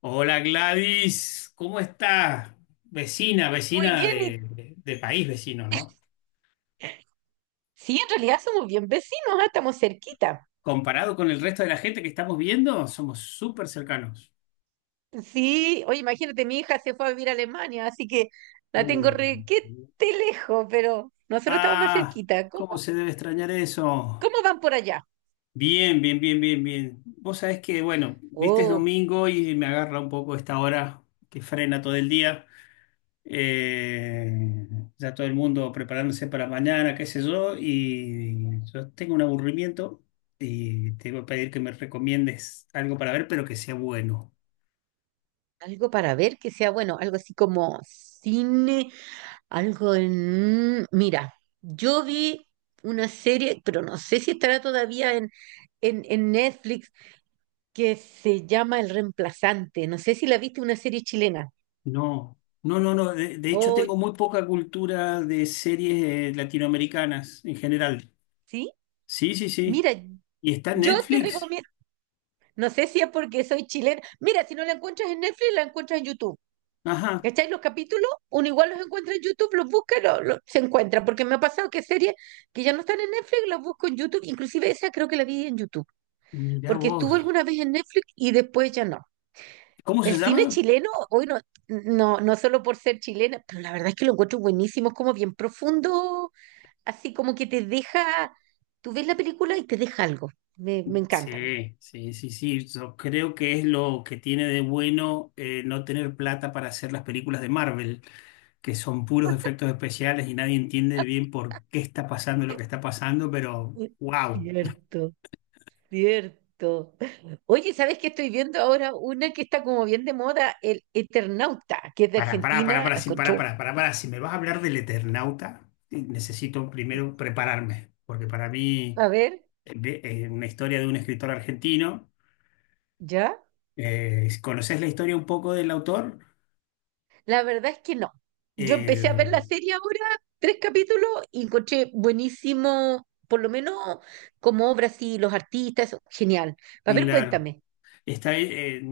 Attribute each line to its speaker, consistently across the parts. Speaker 1: Hola Gladys, ¿cómo estás? Vecina,
Speaker 2: Muy
Speaker 1: vecina
Speaker 2: bien, y
Speaker 1: de país vecino, ¿no?
Speaker 2: sí, en realidad somos bien vecinos, estamos cerquita.
Speaker 1: Comparado con el resto de la gente que estamos viendo, somos súper cercanos.
Speaker 2: Sí, oye, imagínate, mi hija se fue a vivir a Alemania, así que la tengo
Speaker 1: Uh.
Speaker 2: requete lejos, pero nosotros estamos más
Speaker 1: Ah,
Speaker 2: cerquita. ¿Cómo,
Speaker 1: ¿cómo se debe extrañar eso?
Speaker 2: cómo van por allá?
Speaker 1: Bien, bien, bien, bien, bien. Vos sabés que, bueno, viste es
Speaker 2: Oh,
Speaker 1: domingo y me agarra un poco esta hora que frena todo el día. Eh, ya todo el mundo preparándose para mañana, qué sé yo, y yo tengo un aburrimiento y te voy a pedir que me recomiendes algo para ver, pero que sea bueno.
Speaker 2: algo para ver que sea bueno, algo así como cine, Mira, yo vi una serie, pero no sé si estará todavía en, en Netflix, que se llama El Reemplazante. No sé si la viste, una serie chilena.
Speaker 1: No, no, no, no. De hecho,
Speaker 2: Oh,
Speaker 1: tengo muy poca cultura de series latinoamericanas en general.
Speaker 2: ¿sí?
Speaker 1: Sí, sí, sí.
Speaker 2: Mira,
Speaker 1: ¿Y está en
Speaker 2: yo te
Speaker 1: Netflix?
Speaker 2: recomiendo, no sé si es porque soy chilena, mira, si no la encuentras en Netflix, la encuentras en YouTube.
Speaker 1: Ajá.
Speaker 2: ¿Cachai? Los capítulos, uno igual los encuentra en YouTube, los busca, se encuentra, porque me ha pasado que series que ya no están en Netflix, las busco en YouTube, inclusive esa creo que la vi en YouTube,
Speaker 1: Mirá
Speaker 2: porque
Speaker 1: vos.
Speaker 2: estuvo alguna vez en Netflix y después ya no.
Speaker 1: ¿Cómo se
Speaker 2: El cine
Speaker 1: llama?
Speaker 2: chileno, hoy no, no, no solo por ser chilena, pero la verdad es que lo encuentro buenísimo, es como bien profundo, así como que te deja, tú ves la película y te deja algo. Me encanta a mí.
Speaker 1: Sí, sí, sí, sí. Yo creo que es lo que tiene de bueno no tener plata para hacer las películas de Marvel, que son puros efectos especiales y nadie entiende bien por qué está pasando lo que está pasando, pero wow.
Speaker 2: Cierto, cierto. Oye, ¿sabes qué estoy viendo ahora? Una que está como bien de moda, el Eternauta, que es de Argentina.
Speaker 1: Para,
Speaker 2: La
Speaker 1: sí,
Speaker 2: encontró.
Speaker 1: para, para. Si me vas a hablar del Eternauta, necesito primero prepararme, porque para mí
Speaker 2: A ver,
Speaker 1: una historia de un escritor argentino.
Speaker 2: ¿ya?
Speaker 1: ¿Conoces la historia un poco del autor?
Speaker 2: La verdad es que no. Yo empecé a ver la
Speaker 1: Eh,
Speaker 2: serie ahora, tres capítulos, y encontré buenísimo, por lo menos como obras y los artistas, genial. A ver,
Speaker 1: claro.
Speaker 2: cuéntame.
Speaker 1: Está,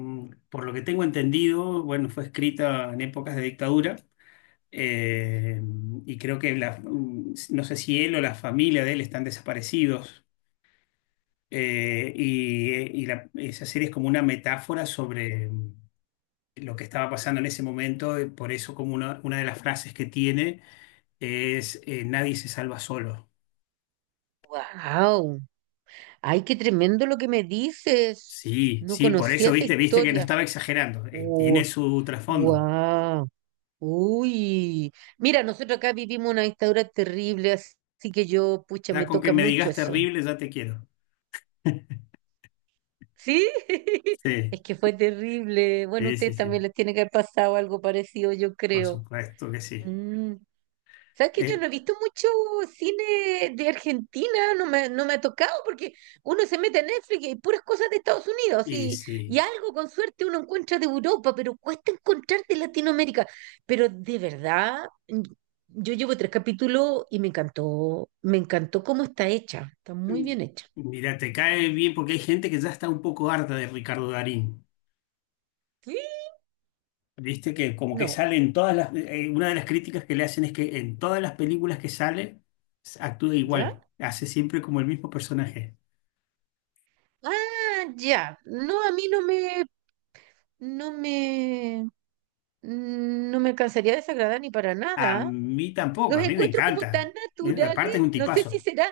Speaker 1: por lo que tengo entendido, bueno, fue escrita en épocas de dictadura eh, y creo que no sé si él o la familia de él están desaparecidos esa serie es como una metáfora sobre lo que estaba pasando en ese momento, por eso como una de las frases que tiene es nadie se salva solo.
Speaker 2: ¡Wow! ¡Ay, qué tremendo lo que me dices!
Speaker 1: Sí,
Speaker 2: No
Speaker 1: sí, por
Speaker 2: conocía
Speaker 1: eso
Speaker 2: esa
Speaker 1: viste, viste que no
Speaker 2: historia.
Speaker 1: estaba exagerando, tiene su trasfondo.
Speaker 2: ¡Wow! Uy, mira, nosotros acá vivimos una dictadura terrible, así que yo, pucha,
Speaker 1: Ya
Speaker 2: me
Speaker 1: con que
Speaker 2: toca
Speaker 1: me
Speaker 2: mucho
Speaker 1: digas
Speaker 2: eso.
Speaker 1: terrible, ya te quiero.
Speaker 2: ¿Sí?
Speaker 1: Sí.
Speaker 2: Es que fue terrible. Bueno,
Speaker 1: Sí, sí,
Speaker 2: ustedes
Speaker 1: sí,
Speaker 2: también les tiene que haber pasado algo parecido, yo
Speaker 1: por
Speaker 2: creo.
Speaker 1: supuesto que sí.
Speaker 2: Mm. ¿Sabes que yo
Speaker 1: Eh,
Speaker 2: no he visto mucho cine de Argentina? No me ha tocado porque uno se mete en Netflix y puras cosas de Estados Unidos
Speaker 1: y
Speaker 2: y
Speaker 1: sí,
Speaker 2: algo con suerte uno encuentra de Europa, pero cuesta encontrar de Latinoamérica. Pero de verdad, yo llevo tres capítulos y me encantó cómo está hecha, está muy
Speaker 1: mm,
Speaker 2: bien hecha.
Speaker 1: Mira, te cae bien porque hay gente que ya está un poco harta de Ricardo Darín.
Speaker 2: ¿Sí?
Speaker 1: Viste que como que
Speaker 2: No.
Speaker 1: sale en todas las... una de las críticas que le hacen es que en todas las películas que sale actúa
Speaker 2: ¿Ya?
Speaker 1: igual, hace siempre como el mismo personaje.
Speaker 2: Ah, ya. No, a mí no me, no me cansaría de desagradar ni para
Speaker 1: A
Speaker 2: nada.
Speaker 1: mí tampoco,
Speaker 2: Los
Speaker 1: a mí me
Speaker 2: encuentro como
Speaker 1: encanta.
Speaker 2: tan naturales,
Speaker 1: Aparte es un
Speaker 2: no sé si
Speaker 1: tipazo.
Speaker 2: será,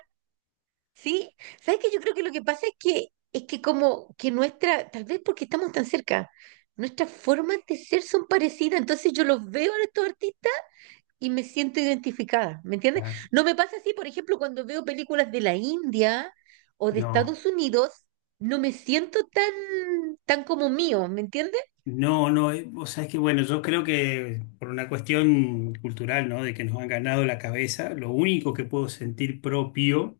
Speaker 2: sí. ¿Sabes qué? Yo creo que lo que pasa es que como que nuestra, tal vez porque estamos tan cerca, nuestras formas de ser son parecidas, entonces yo los veo a estos artistas y me siento identificada, ¿me entiendes?
Speaker 1: Ah,
Speaker 2: No me pasa así, por ejemplo, cuando veo películas de la India o de
Speaker 1: no.
Speaker 2: Estados Unidos, no me siento tan como mío, ¿me entiendes?
Speaker 1: No, no, o sea, es que bueno, yo creo que por una cuestión cultural, ¿no? De que nos han ganado la cabeza, lo único que puedo sentir propio,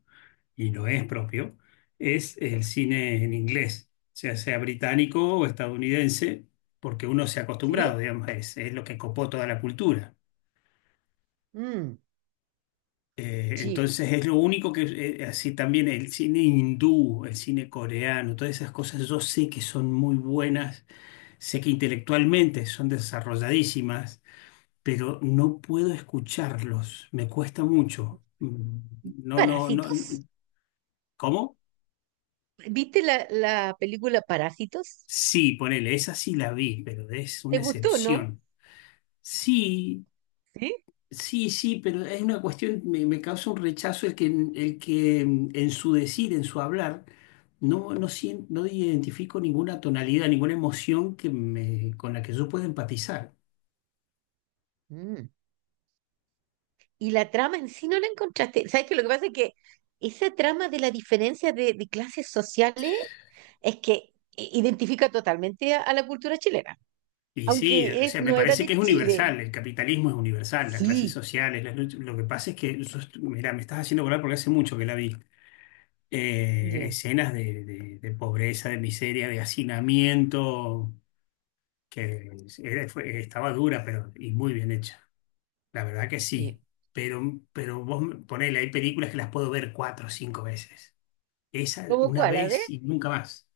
Speaker 1: y no es propio, es el cine en inglés, o sea sea británico o estadounidense, porque uno se ha
Speaker 2: ¿Sí?
Speaker 1: acostumbrado, digamos, es lo que copó toda la cultura.
Speaker 2: Mm, sí.
Speaker 1: Entonces es lo único que, así también el cine hindú, el cine coreano, todas esas cosas yo sé que son muy buenas, sé que intelectualmente son desarrolladísimas pero no puedo escucharlos, me cuesta mucho. No, no, no,
Speaker 2: Parásitos.
Speaker 1: no. ¿Cómo?
Speaker 2: ¿Viste la película Parásitos?
Speaker 1: Sí, ponele, esa sí la vi, pero es
Speaker 2: ¿Te
Speaker 1: una
Speaker 2: gustó, no?
Speaker 1: excepción. Sí,
Speaker 2: ¿Sí?
Speaker 1: sí, sí, pero es una cuestión, me causa un rechazo el que en su decir, en su hablar, no, no identifico ninguna tonalidad, ninguna emoción que me, con la que yo pueda empatizar.
Speaker 2: Mm. Y la trama en sí no la encontraste. ¿Sabes qué? Lo que pasa es que esa trama de la diferencia de clases sociales es que identifica totalmente a la cultura chilena,
Speaker 1: Y sí, o
Speaker 2: aunque
Speaker 1: sea, me
Speaker 2: no era
Speaker 1: parece
Speaker 2: de
Speaker 1: que es
Speaker 2: Chile.
Speaker 1: universal, el capitalismo es universal, las clases
Speaker 2: Sí,
Speaker 1: sociales, lo que pasa es que, mira, me estás haciendo acordar porque hace mucho que la vi,
Speaker 2: ya,
Speaker 1: escenas de pobreza, de miseria, de hacinamiento, que estaba dura, pero y muy bien hecha, la verdad que sí,
Speaker 2: sí.
Speaker 1: pero ponele, hay películas que las puedo ver cuatro o cinco veces, esa
Speaker 2: ¿Cómo
Speaker 1: una
Speaker 2: cuál? A ver,
Speaker 1: vez y nunca más.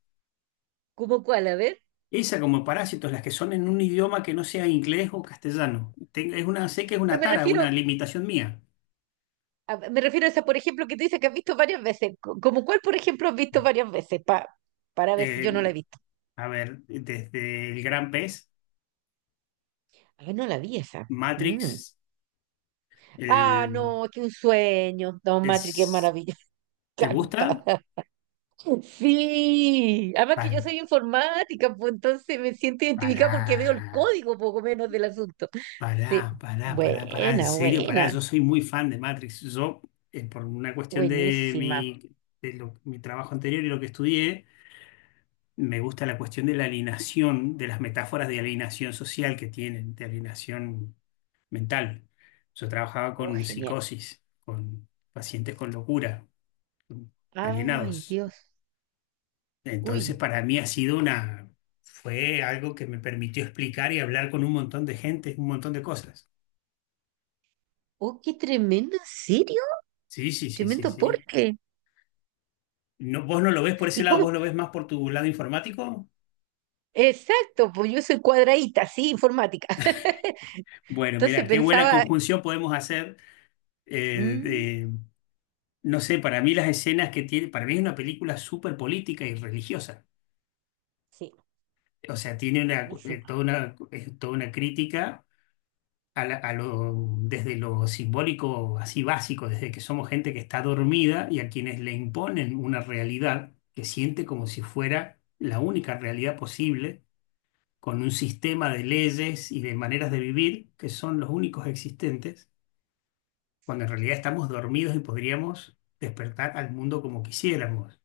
Speaker 2: ¿cómo cuál? A ver.
Speaker 1: Esa como parásitos, las que son en un idioma que no sea inglés o castellano. Es una, sé que es
Speaker 2: Pero
Speaker 1: una
Speaker 2: me
Speaker 1: tara,
Speaker 2: refiero
Speaker 1: una limitación mía.
Speaker 2: a esa, por ejemplo, que tú dices que has visto varias veces. ¿Cómo cuál, por ejemplo, has visto varias veces? Para ver si
Speaker 1: Eh,
Speaker 2: yo no la he visto.
Speaker 1: a ver, desde el Gran Pez,
Speaker 2: Ah, no la vi esa.
Speaker 1: Matrix,
Speaker 2: Mm. Ah,
Speaker 1: el-
Speaker 2: no, qué un sueño. Don Matri, qué
Speaker 1: es-
Speaker 2: maravilla.
Speaker 1: ¿te gusta?
Speaker 2: Encantada. Sí, además que yo
Speaker 1: Para,
Speaker 2: soy informática, pues entonces me siento identificada porque veo el
Speaker 1: para,
Speaker 2: código poco menos del asunto. Sí,
Speaker 1: para, en
Speaker 2: buena,
Speaker 1: serio, para.
Speaker 2: buena,
Speaker 1: Yo soy muy fan de Matrix. Yo, por una cuestión de
Speaker 2: buenísima.
Speaker 1: mi, mi trabajo anterior y lo que estudié, me gusta la cuestión de la alineación de las metáforas de alineación social que tienen, de alineación mental. Yo trabajaba
Speaker 2: Oh,
Speaker 1: con
Speaker 2: genial.
Speaker 1: psicosis, con pacientes con locura, con
Speaker 2: Ay,
Speaker 1: alienados.
Speaker 2: Dios.
Speaker 1: Entonces,
Speaker 2: Uy,
Speaker 1: para mí ha sido una, fue algo que me permitió explicar y hablar con un montón de gente, un montón de cosas.
Speaker 2: oh, qué tremendo, ¿en serio?
Speaker 1: Sí, sí, sí, sí,
Speaker 2: Tremendo, ¿por
Speaker 1: sí.
Speaker 2: qué?
Speaker 1: No, ¿vos no lo ves por ese
Speaker 2: ¿Y
Speaker 1: lado?
Speaker 2: cómo?
Speaker 1: ¿Vos lo ves más por tu lado informático?
Speaker 2: Exacto, pues yo soy cuadradita, sí, informática.
Speaker 1: Bueno,
Speaker 2: Entonces
Speaker 1: mira, qué buena
Speaker 2: pensaba,
Speaker 1: conjunción podemos hacer
Speaker 2: mm,
Speaker 1: de no sé, para mí las escenas que tiene, para mí es una película súper política y religiosa.
Speaker 2: sí,
Speaker 1: O sea, tiene una,
Speaker 2: buenísima.
Speaker 1: toda una, toda una crítica a la- a lo, desde lo simbólico, así básico, desde que somos gente que está dormida y a quienes le imponen una realidad que siente como si fuera la única realidad posible, con un sistema de leyes y de maneras de vivir que son los únicos existentes, cuando en realidad estamos dormidos y podríamos despertar al mundo como quisiéramos.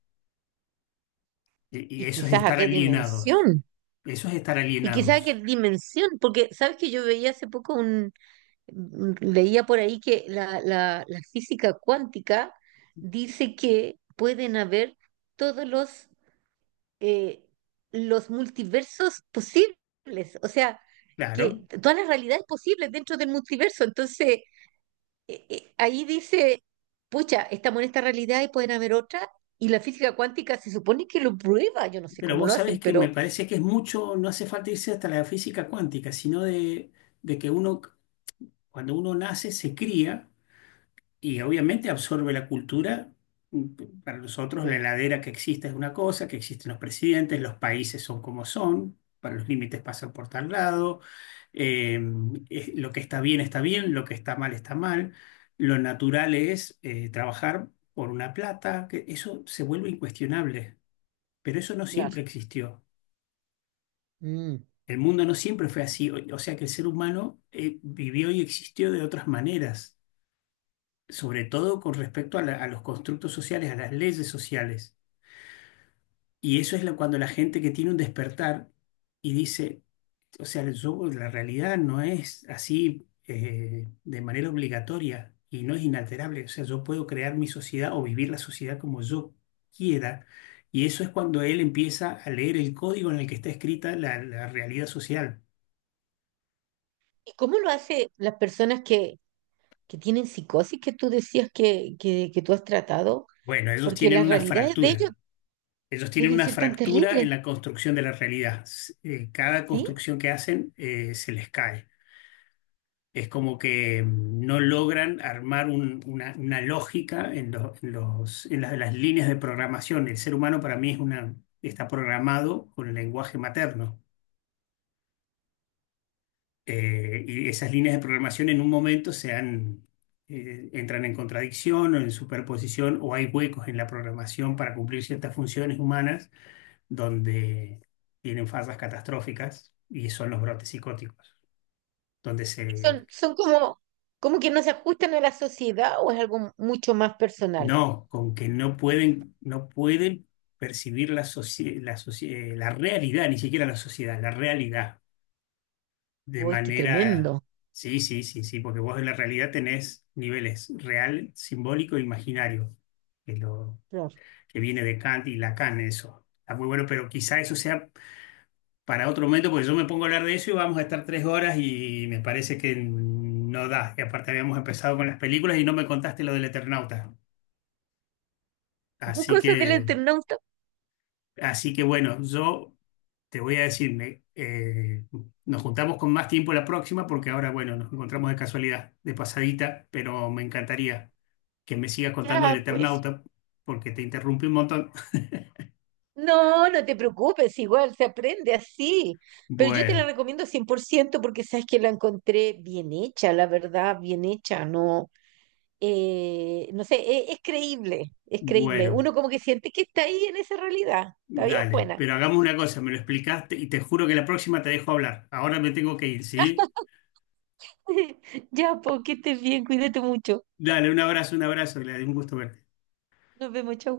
Speaker 1: Y
Speaker 2: ¿Y
Speaker 1: eso es
Speaker 2: quizás a
Speaker 1: estar
Speaker 2: qué
Speaker 1: alienados.
Speaker 2: dimensión?
Speaker 1: Eso es estar
Speaker 2: Y quizá qué
Speaker 1: alienados.
Speaker 2: dimensión, porque sabes que yo veía hace poco leía por ahí que la física cuántica dice que pueden haber todos eh, los multiversos posibles, o sea,
Speaker 1: Claro.
Speaker 2: que todas las realidades posibles dentro del multiverso. Entonces, ahí dice, pucha, estamos en esta realidad y pueden haber otra, y la física cuántica se supone que lo prueba, yo no sé
Speaker 1: Pero
Speaker 2: cómo
Speaker 1: vos
Speaker 2: lo
Speaker 1: sabés
Speaker 2: hacen,
Speaker 1: que me
Speaker 2: pero
Speaker 1: parece que es mucho, no hace falta irse hasta la física cuántica, sino de que uno, cuando uno nace, se cría. Y obviamente absorbe la cultura. Para nosotros la
Speaker 2: sí,
Speaker 1: heladera que existe es una cosa, que existen los presidentes, los países son como son, para los límites pasan por tal lado, eh, lo que está bien, lo que está mal, lo natural es trabajar por una plata, que eso se vuelve incuestionable, pero eso no
Speaker 2: claro.
Speaker 1: siempre existió.
Speaker 2: Mm.
Speaker 1: El mundo no siempre fue así, o sea que el ser humano vivió y existió de otras maneras sobre todo con respecto a, a los constructos sociales, a las leyes sociales. Y eso es cuando la gente que tiene un despertar y dice, o sea, la realidad no es así de manera obligatoria y no es inalterable. O sea, yo puedo crear mi sociedad o vivir la sociedad como yo quiera. Y eso es cuando él empieza a leer el código en el que está escrita la realidad social.
Speaker 2: ¿Y cómo lo hace las personas que tienen psicosis que tú decías que tú has tratado?
Speaker 1: Bueno, ellos
Speaker 2: Porque
Speaker 1: tienen
Speaker 2: las
Speaker 1: una
Speaker 2: realidades de ellos
Speaker 1: fractura. Ellos tienen
Speaker 2: deben
Speaker 1: una
Speaker 2: ser tan
Speaker 1: fractura
Speaker 2: terribles,
Speaker 1: en la construcción de la realidad. Cada
Speaker 2: ¿sí?
Speaker 1: construcción que hacen se les cae. Es como que no logran armar una lógica en, lo- en los, en las líneas de programación. El ser humano para mí es una, está programado con el lenguaje materno. Y esas líneas de programación en un momento entran en contradicción o en superposición o hay huecos en la programación para cumplir ciertas funciones humanas donde tienen fallas catastróficas y son los brotes psicóticos, donde se...
Speaker 2: Son como que no se ajustan a la sociedad o es algo mucho más personal.
Speaker 1: No, con que no pueden, no pueden percibir la realidad, ni siquiera la sociedad, la realidad de
Speaker 2: Uy, qué
Speaker 1: manera...
Speaker 2: tremendo.
Speaker 1: Sí, sí, sí, sí, porque vos en la realidad tenés niveles real, simbólico e imaginario, que, lo,
Speaker 2: Claro.
Speaker 1: que viene de Kant y Lacan, eso. Está muy bueno, pero quizá eso sea para otro momento, porque yo me pongo a hablar de eso y vamos a estar 3 horas y me parece que no da. Y aparte habíamos empezado con las películas y no me contaste lo del Eternauta.
Speaker 2: ¿Qué
Speaker 1: Así
Speaker 2: cosas del
Speaker 1: que,
Speaker 2: internauta?
Speaker 1: así que bueno, yo te voy a decir, nos juntamos con más tiempo la próxima porque ahora, bueno, nos encontramos de casualidad, de pasadita, pero me encantaría que me sigas contando del
Speaker 2: Ya, pues.
Speaker 1: Eternauta porque te interrumpí un montón.
Speaker 2: No, no te preocupes, igual se aprende así. Pero yo te la
Speaker 1: Bueno,
Speaker 2: recomiendo 100% porque sabes que la encontré bien hecha, la verdad, bien hecha. No, no sé, es, creíble, es creíble.
Speaker 1: bueno.
Speaker 2: Uno como que siente que está ahí en esa realidad. Está bien
Speaker 1: Dale,
Speaker 2: buena.
Speaker 1: pero hagamos una cosa, me lo explicaste y te juro que la próxima te dejo hablar. Ahora me tengo que ir, ¿sí?
Speaker 2: Ya, pues, que estés bien, cuídate mucho.
Speaker 1: Dale, un abrazo, le Gladys, un gusto verte.
Speaker 2: Nos vemos, chau.